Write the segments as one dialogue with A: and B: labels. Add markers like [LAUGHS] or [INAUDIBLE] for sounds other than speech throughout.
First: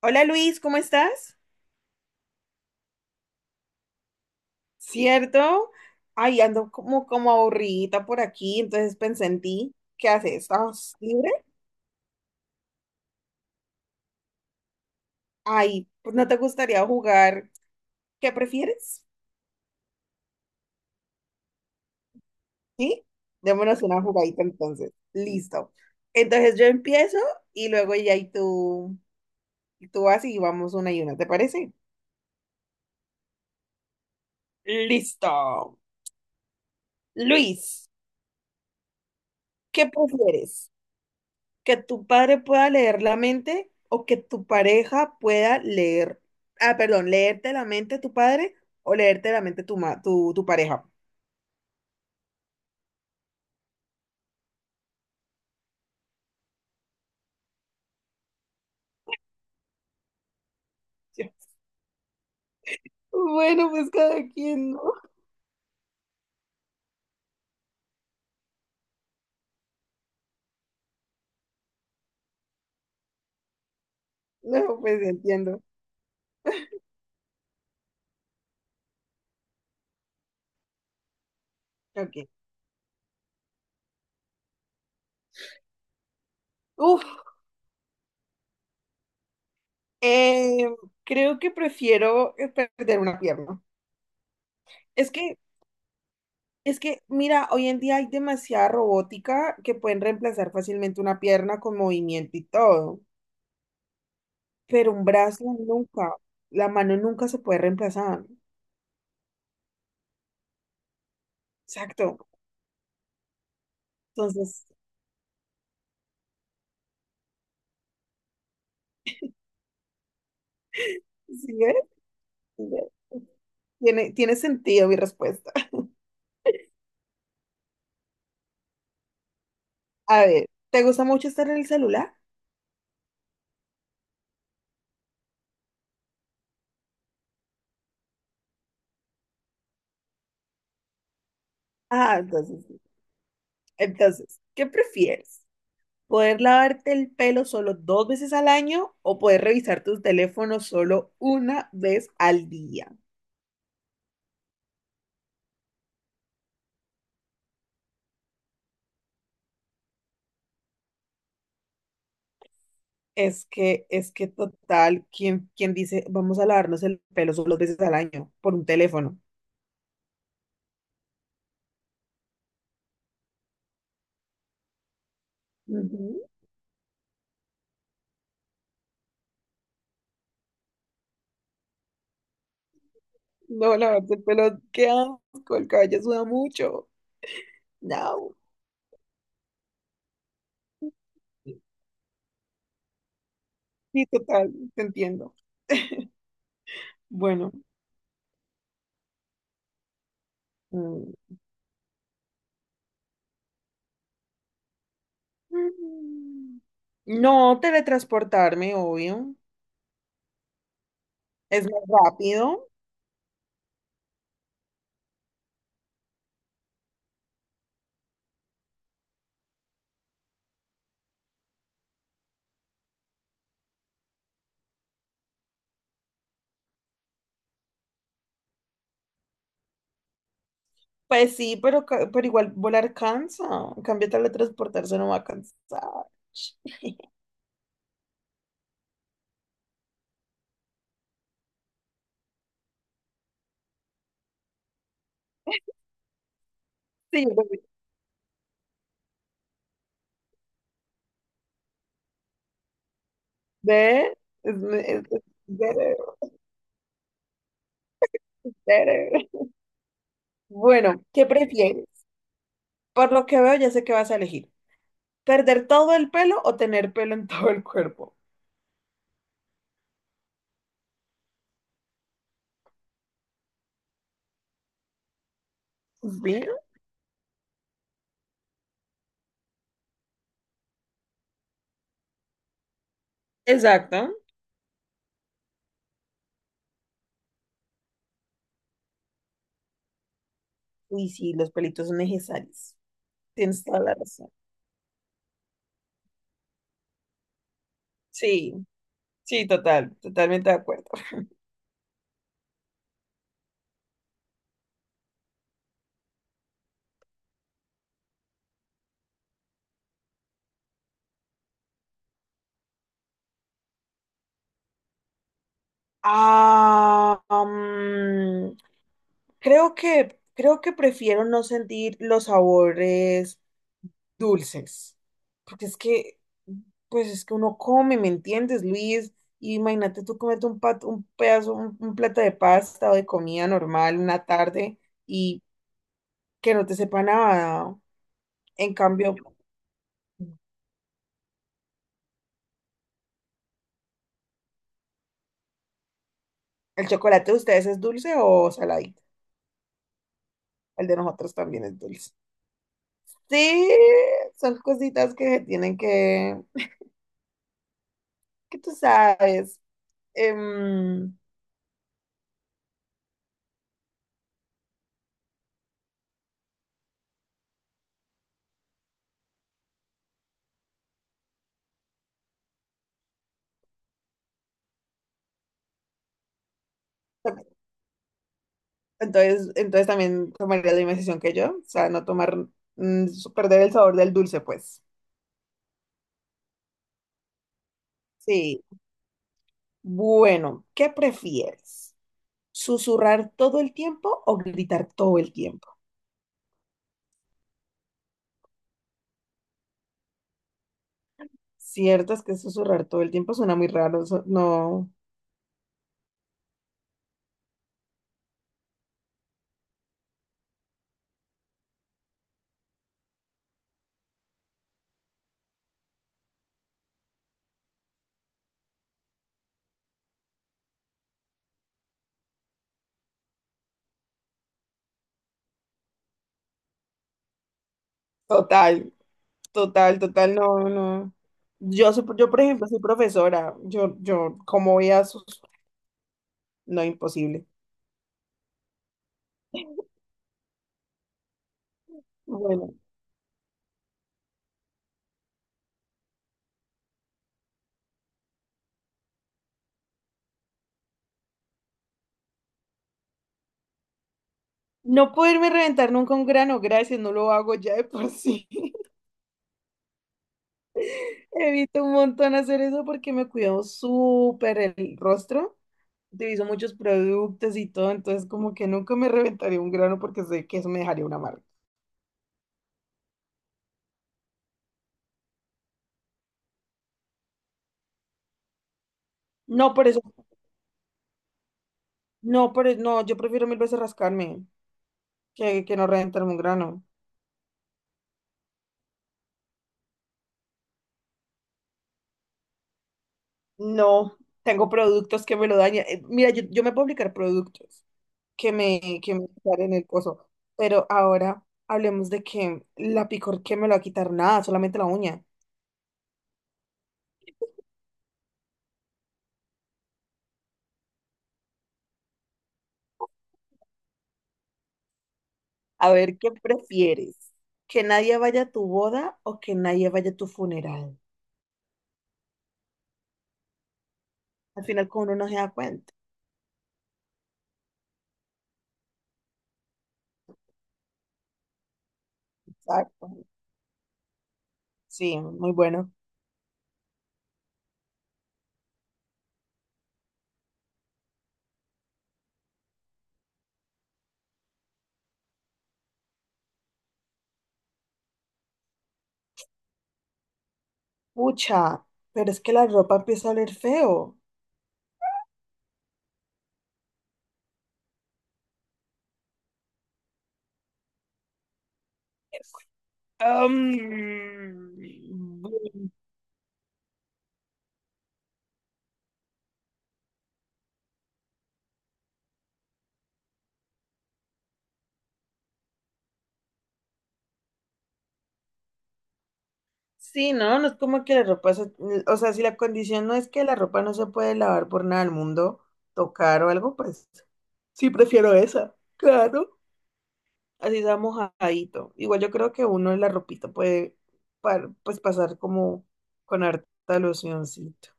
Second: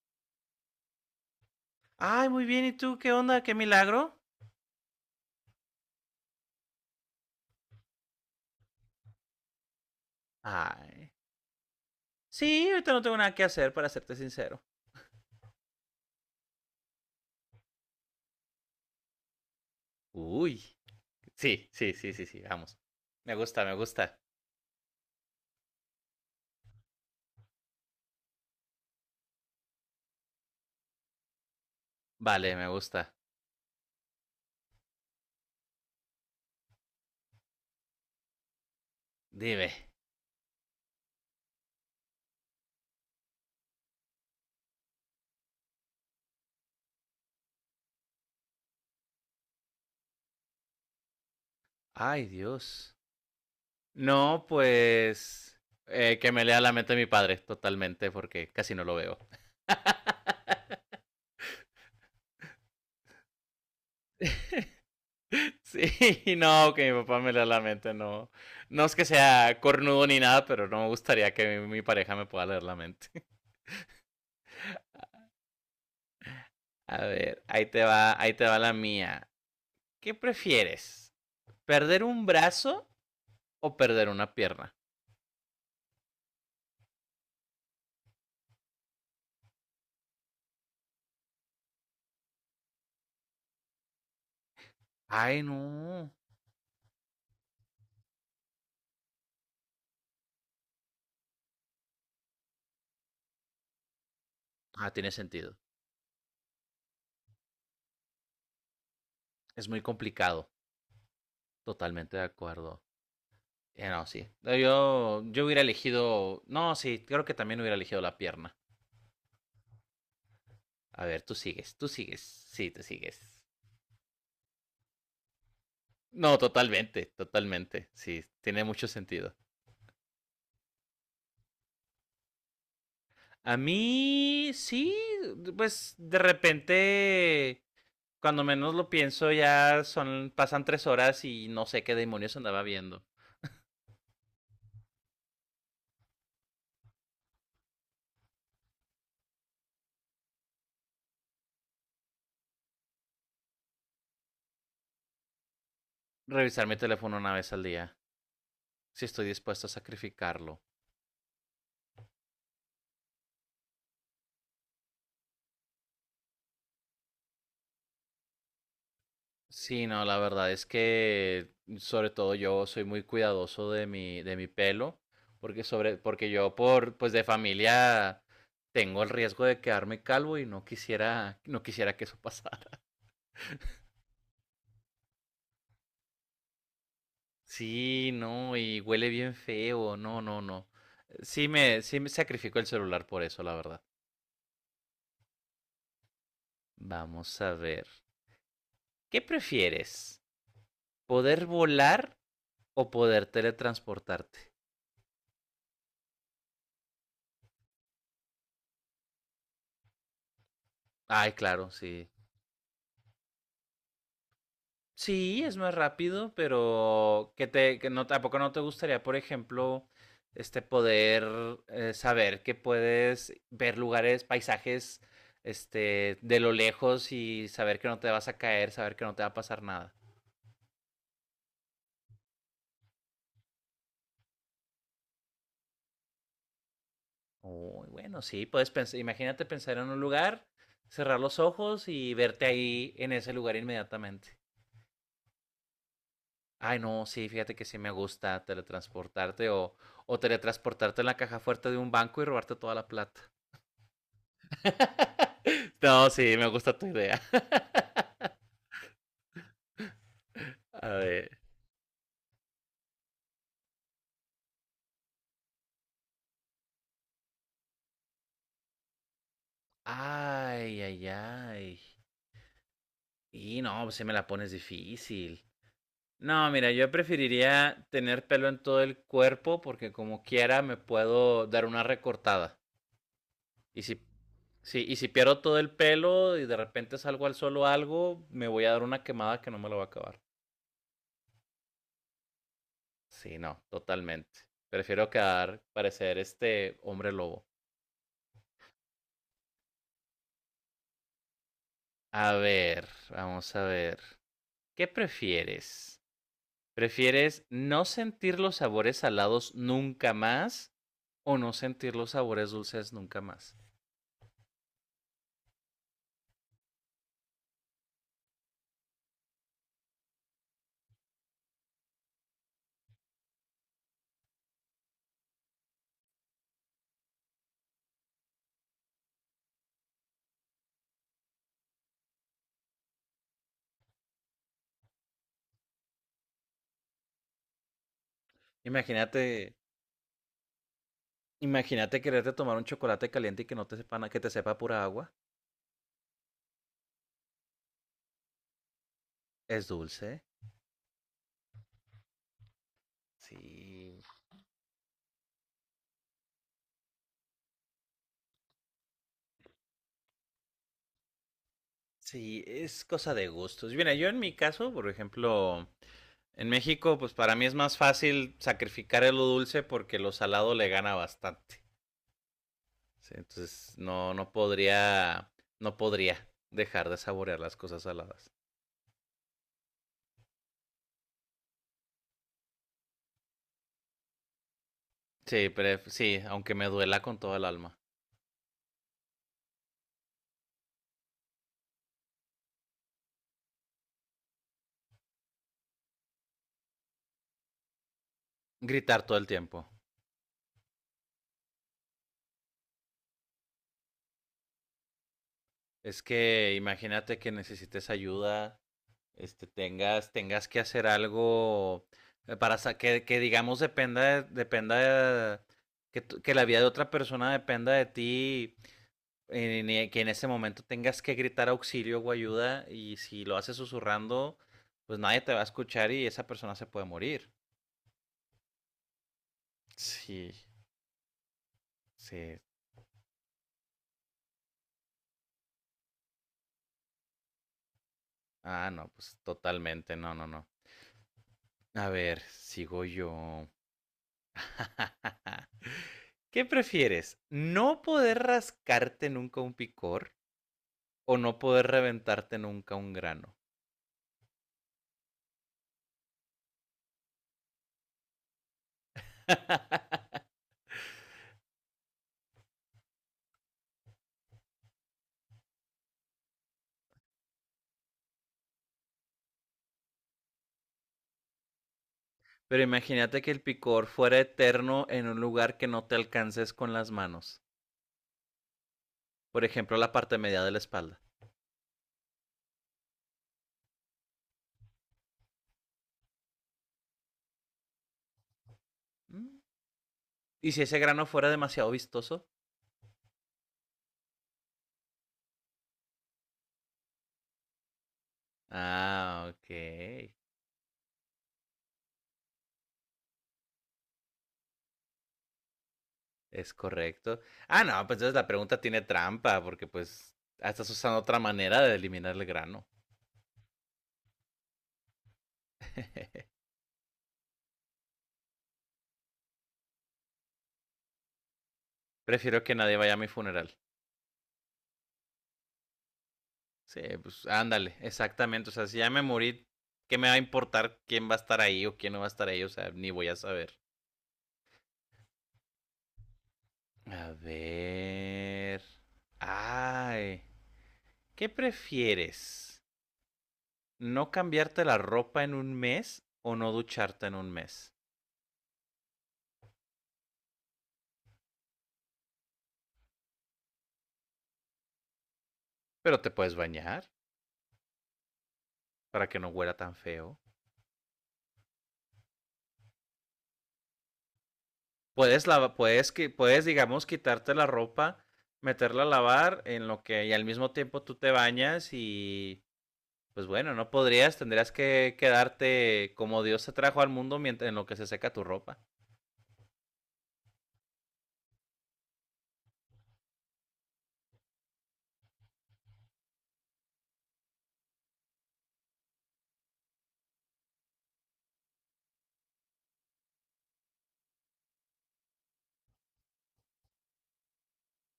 A: Hola Luis, ¿cómo estás?
B: Ay, muy bien. ¿Y tú qué onda? ¿Qué milagro?
A: ¿Cierto? Ay, ando como aburridita por aquí, entonces pensé en ti. ¿Qué haces? ¿Estás
B: Ay.
A: libre?
B: Sí, ahorita no tengo nada que hacer, para serte sincero.
A: Ay, pues no te gustaría jugar. ¿Qué prefieres?
B: Uy. Sí, sí, sí, sí, sí. Vamos.
A: ¿Sí?
B: Me gusta, me
A: Démonos una
B: gusta.
A: jugadita entonces. Listo. Entonces yo empiezo y luego ya y tú vas y vamos una y una, ¿te parece?
B: Vale, me gusta.
A: Listo. Luis,
B: Dime.
A: ¿qué prefieres? Que tu padre pueda leer la mente o que tu pareja pueda leer, perdón, leerte la mente tu padre o leerte la mente tu, tu pareja.
B: Ay, Dios. No, pues que me lea la mente de mi padre, totalmente, porque casi no lo veo. [LAUGHS]
A: Yo, bueno, pues cada quien, ¿no?
B: Sí, no, que mi papá me lea la mente, no. No es que sea cornudo ni nada, pero no me gustaría que mi pareja me pueda leer la mente.
A: No, pues entiendo.
B: A ver, ahí te va la mía. ¿Qué prefieres? ¿Perder
A: Ok.
B: un brazo o perder una pierna?
A: Uf, eh, creo que prefiero perder una pierna. Es que,
B: Ay, no.
A: es que, mira, hoy en día hay demasiada robótica que pueden reemplazar fácilmente una pierna con movimiento y todo,
B: Ah,
A: pero un
B: tiene
A: brazo
B: sentido.
A: nunca, la mano nunca se puede reemplazar.
B: Es muy complicado. Totalmente
A: Exacto.
B: de acuerdo. No, sí. No,
A: Entonces,
B: Yo hubiera elegido. No, sí, creo que también hubiera elegido la pierna. A ver, tú
A: ¿sí ves?
B: sigues, tú sigues.
A: ¿Sí
B: Sí, tú
A: ves?
B: sigues.
A: Tiene sentido mi respuesta.
B: No, totalmente, totalmente. Sí, tiene mucho sentido.
A: [LAUGHS] A ver, ¿te gusta mucho estar en el celular?
B: A mí, sí, pues de repente cuando menos lo pienso, ya son, pasan 3 horas y no sé qué
A: Ah,
B: demonios andaba
A: entonces, sí.
B: viendo.
A: ¿Qué prefieres? ¿Poder lavarte el pelo solo dos veces al año o poder revisar tus teléfonos solo una vez al día?
B: Revisar mi teléfono una vez al día, si estoy dispuesto a sacrificarlo.
A: Es que total, ¿quién, quién dice vamos a lavarnos el pelo solo dos veces al año por un teléfono?
B: Sí, no, la verdad es que sobre todo yo soy muy cuidadoso de de mi pelo, porque sobre,
A: Ujú.
B: porque yo por, pues de familia tengo el riesgo de quedarme calvo y no quisiera, no quisiera que eso [LAUGHS] pasara.
A: No, lavarse el pelo, qué asco, el cabello suda mucho.
B: Sí,
A: No.
B: no, y huele bien feo, no, no, no. Sí me sacrifico el celular por eso, la verdad.
A: Sí, total, te entiendo.
B: Vamos a
A: Bueno,
B: ver. ¿Qué prefieres?
A: mm,
B: ¿Poder volar o poder teletransportarte?
A: mm, no teletransportarme, obvio.
B: Ay,
A: Es
B: claro,
A: más
B: sí.
A: rápido.
B: Sí, es más rápido, pero que no, tampoco no te gustaría, por ejemplo, este poder saber que puedes ver lugares, paisajes, este, de lo lejos y saber que no te vas a caer, saber que no te va a pasar nada.
A: Pues sí, pero, pero igual volar cansa. En cambio, teletransportarse no va a cansar. Sí,
B: Uy, bueno, sí, puedes pensar, imagínate pensar en un lugar, cerrar los ojos y verte ahí en ese lugar inmediatamente. Ay, no, sí,
A: yo creo
B: fíjate que sí me gusta teletransportarte o teletransportarte en la caja fuerte de un banco y robarte toda la plata.
A: ve, es
B: [LAUGHS]
A: better,
B: No, sí, me gusta tu idea.
A: better.
B: [LAUGHS] A
A: Bueno, ¿qué
B: ver.
A: prefieres? Por lo que veo, ya sé qué vas a elegir. ¿Perder todo el pelo o tener pelo en [LAUGHS] todo el cuerpo?
B: Ay, ay, ay. Y no, pues sí me la pones difícil.
A: Sí,
B: No, mira, yo preferiría tener pelo en todo el cuerpo porque como quiera me puedo dar una recortada. Y si,
A: exacto.
B: sí, y si pierdo todo el pelo y de repente salgo al solo algo, me voy a dar una quemada que no me lo va a acabar.
A: Uy, sí, los pelitos son necesarios.
B: Sí, no,
A: Tienes toda la razón.
B: totalmente. Prefiero quedar, parecer este hombre lobo.
A: Sí, sí, total, totalmente de acuerdo.
B: A ver, vamos a ver. ¿Qué prefieres? ¿Prefieres no sentir los sabores salados nunca más o no sentir los sabores dulces nunca más?
A: Ah, creo que prefiero no sentir los sabores dulces, porque es que, pues es que uno come, ¿me entiendes, Luis? Y imagínate tú comerte un pedazo, un plato de pasta o de comida normal una tarde y que no te sepa nada. En cambio,
B: Imagínate, imagínate quererte tomar un chocolate caliente y que no te sepa, que te sepa pura agua.
A: ¿el chocolate de ustedes es dulce o saladito?
B: Es dulce.
A: El de nosotros también es dulce. Sí,
B: Sí,
A: son cositas que se tienen que tú sabes. Em,
B: sí, es cosa de gustos. Mira, yo en mi caso, por ejemplo, en México, pues para mí es más fácil sacrificar el lo dulce porque lo salado le gana bastante. ¿Sí? Entonces, no, no podría, no podría dejar de saborear las cosas saladas.
A: entonces, también tomaría la misma decisión que yo, o sea, no tomar, mm, perder el sabor del dulce, pues.
B: Sí, pero sí, aunque me duela con todo el alma.
A: Sí. Bueno, ¿qué prefieres? ¿Susurrar todo el tiempo o gritar todo el tiempo?
B: Gritar todo el tiempo.
A: Cierto es que susurrar todo el tiempo suena muy raro, eso- no.
B: Es que imagínate que necesites ayuda, este, tengas, tengas que hacer algo para que digamos dependa, dependa de, que, que la vida de otra persona dependa de ti, que en ese momento tengas que gritar auxilio o ayuda y si lo haces susurrando, pues nadie te va a escuchar y esa persona se puede morir.
A: Total, total,
B: Sí,
A: total, no, no. Yo,
B: sí.
A: por ejemplo, soy profesora, yo, ¿cómo voy a sus... No, imposible.
B: Ah, no, pues totalmente, no, no, no. A ver,
A: Bueno,
B: sigo yo. [LAUGHS] ¿Qué prefieres? ¿No poder rascarte nunca un picor o no poder reventarte nunca un grano?
A: no poderme reventar nunca un grano, gracias, no lo hago ya de por sí. [LAUGHS] Evito un montón hacer eso porque me cuido súper el rostro. Utilizo muchos productos y todo, entonces como que nunca me reventaría un grano porque sé que eso me dejaría una marca.
B: Pero imagínate que el picor fuera eterno en un lugar que no te alcances con las manos. Por
A: No
B: ejemplo,
A: por
B: la
A: eso,
B: parte media de la espalda.
A: no por eso, no, yo prefiero mil veces rascarme que no reventarme un grano.
B: Mm. ¿Y si ese grano fuera demasiado vistoso?
A: No, tengo productos que me lo dañan. Mira, yo me puedo aplicar productos que me
B: Ah, ok.
A: quitara en el coso. Pero ahora hablemos de que la picor que me lo va a quitar nada, solamente la uña.
B: Es correcto. Ah, no, pues entonces la pregunta tiene trampa, porque pues ah, estás usando otra manera de eliminar el grano.
A: A ver,
B: [LAUGHS]
A: ¿qué prefieres? ¿Que nadie vaya a tu boda o que nadie vaya a tu funeral?
B: Prefiero que nadie vaya a mi funeral.
A: Al final, como uno no se da cuenta.
B: Sí, pues ándale, exactamente. O sea, si ya me morí, ¿qué me va a importar quién va a estar ahí o quién no va a estar ahí? O sea, ni voy
A: Exacto.
B: a saber.
A: Sí, muy bueno.
B: A ver. Ay, ¿qué prefieres? ¿No cambiarte la ropa en un mes o no ducharte en un mes?
A: Pucha, pero es que la ropa empieza a oler feo.
B: Pero te puedes bañar para que no huela tan feo.
A: Am,
B: Puedes, puedes, puedes, digamos, quitarte la ropa, meterla a lavar, en lo que y al mismo tiempo tú te bañas y, pues bueno, no podrías, tendrías que quedarte como Dios te trajo al mundo mientras, en lo que se seca tu ropa.
A: Sí, ¿no? No es como que la ropa, se- o sea, si la condición no es que la ropa no se puede lavar por nada del mundo, tocar o algo, pues sí prefiero esa, [LAUGHS] claro. Así sea mojadito. Igual yo creo que uno la ropita puede pues pasar como con harta locioncito.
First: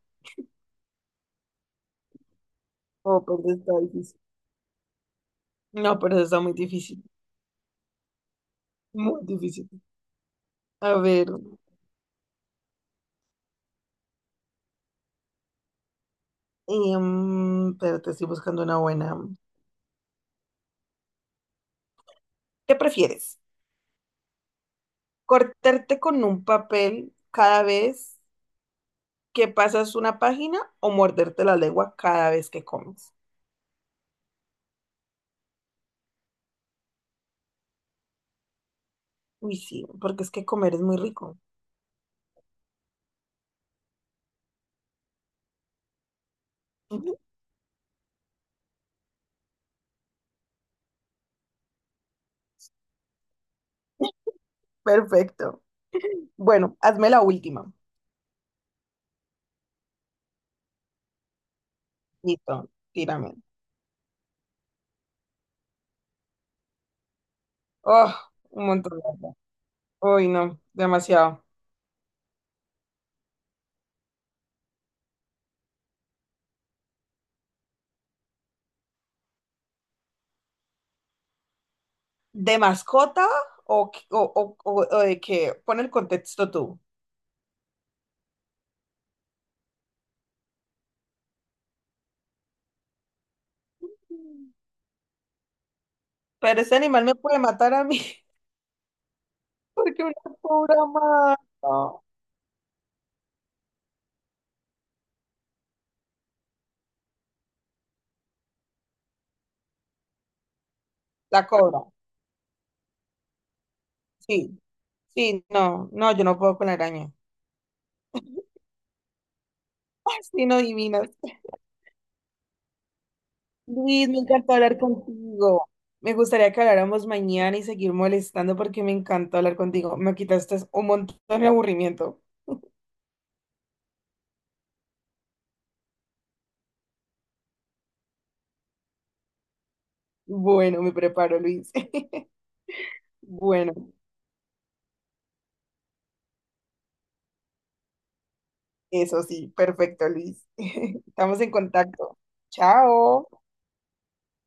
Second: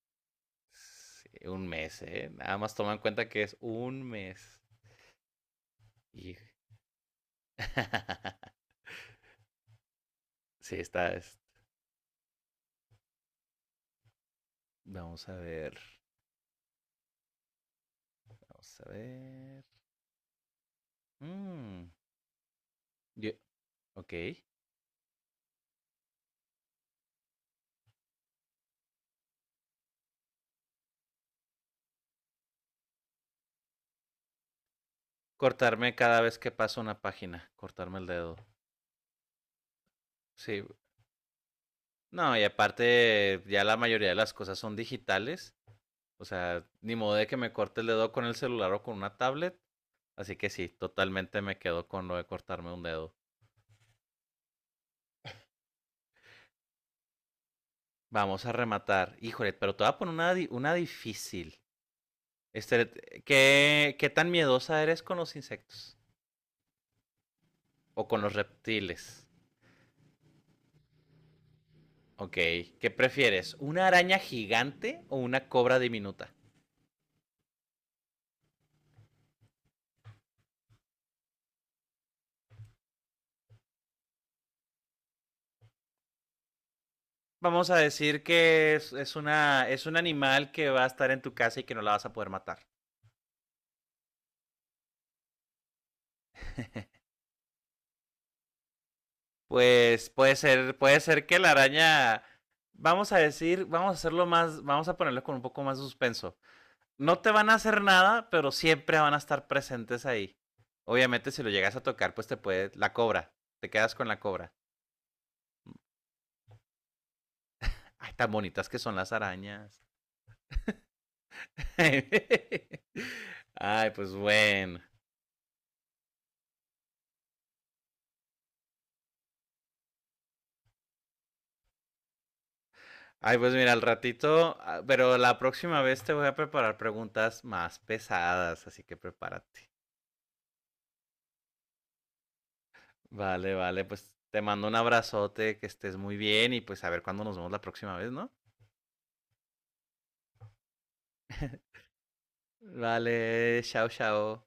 B: Sí, un mes, ¿eh? Nada más toma en
A: Oh,
B: cuenta
A: pero
B: que
A: eso
B: es
A: está
B: un
A: difícil.
B: mes.
A: No, pero eso
B: Y...
A: está muy difícil,
B: [LAUGHS]
A: muy difícil.
B: sí,
A: A
B: está.
A: ver,
B: Vamos a ver,
A: pero te estoy buscando una
B: vamos a
A: buena.
B: ver. Mm,
A: ¿Qué
B: yo-
A: prefieres?
B: ok.
A: ¿Cortarte con un papel cada vez que pasas una página o morderte la lengua cada vez que comes?
B: Cortarme cada vez que paso una página, cortarme el dedo.
A: Uy, sí, porque es que
B: Sí.
A: comer es muy rico.
B: No, y aparte, ya la mayoría de las cosas son digitales. O sea, ni modo
A: Ujú.
B: de que me corte el dedo con el celular o con una tablet. Así que sí, totalmente me quedo con lo de cortarme un dedo.
A: [LAUGHS] Perfecto. Bueno, hazme la última.
B: Vamos a rematar. Híjole, pero te voy a poner una difícil.
A: Listo,
B: Este,
A: tírame.
B: ¿qué tan miedosa eres con los insectos? ¿O
A: Oh,
B: con los
A: un montón de
B: reptiles?
A: cosas. Uy, no, demasiado.
B: Ok. ¿Qué prefieres? ¿Una araña gigante o una cobra diminuta?
A: ¿De mascota o, o, o de qué? Pon el contexto tú.
B: Vamos a decir que es una, es un animal que va a estar en tu casa y que no la vas a poder matar.
A: Pero ese animal me puede matar a mí, [LAUGHS] porque
B: Pues
A: una cobra
B: puede ser que
A: mata.
B: la
A: No,
B: araña, vamos a decir, vamos a hacerlo más, vamos a ponerlo con un poco más de suspenso. No te van a hacer nada, pero siempre van a estar presentes ahí. Obviamente si
A: la
B: lo llegas
A: cobra,
B: a tocar, pues te puede, la cobra, te quedas con la cobra.
A: sí. Sí, no, no, yo no puedo con la araña.
B: Ay, tan bonitas que son las arañas.
A: [LAUGHS] Ay, sí, no adivinas.
B: [LAUGHS] Ay,
A: Luis,
B: pues
A: me encantó hablar
B: bueno.
A: contigo. Me gustaría que habláramos mañana y seguir molestando porque me encantó hablar contigo. Me quitaste un montón de aburrimiento.
B: Ay, pues mira, al ratito, ah, pero la próxima vez te voy a preparar preguntas más pesadas, así que prepárate.
A: Bueno, me preparo, Luis. [LAUGHS]
B: Vale,
A: Bueno,
B: vale, pues te mando un abrazote, que estés muy bien y pues a ver cuándo nos vemos la próxima vez, ¿no?
A: eso sí, perfecto, Luis. [LAUGHS] Estamos en contacto. Chao.
B: Vale, chao, chao.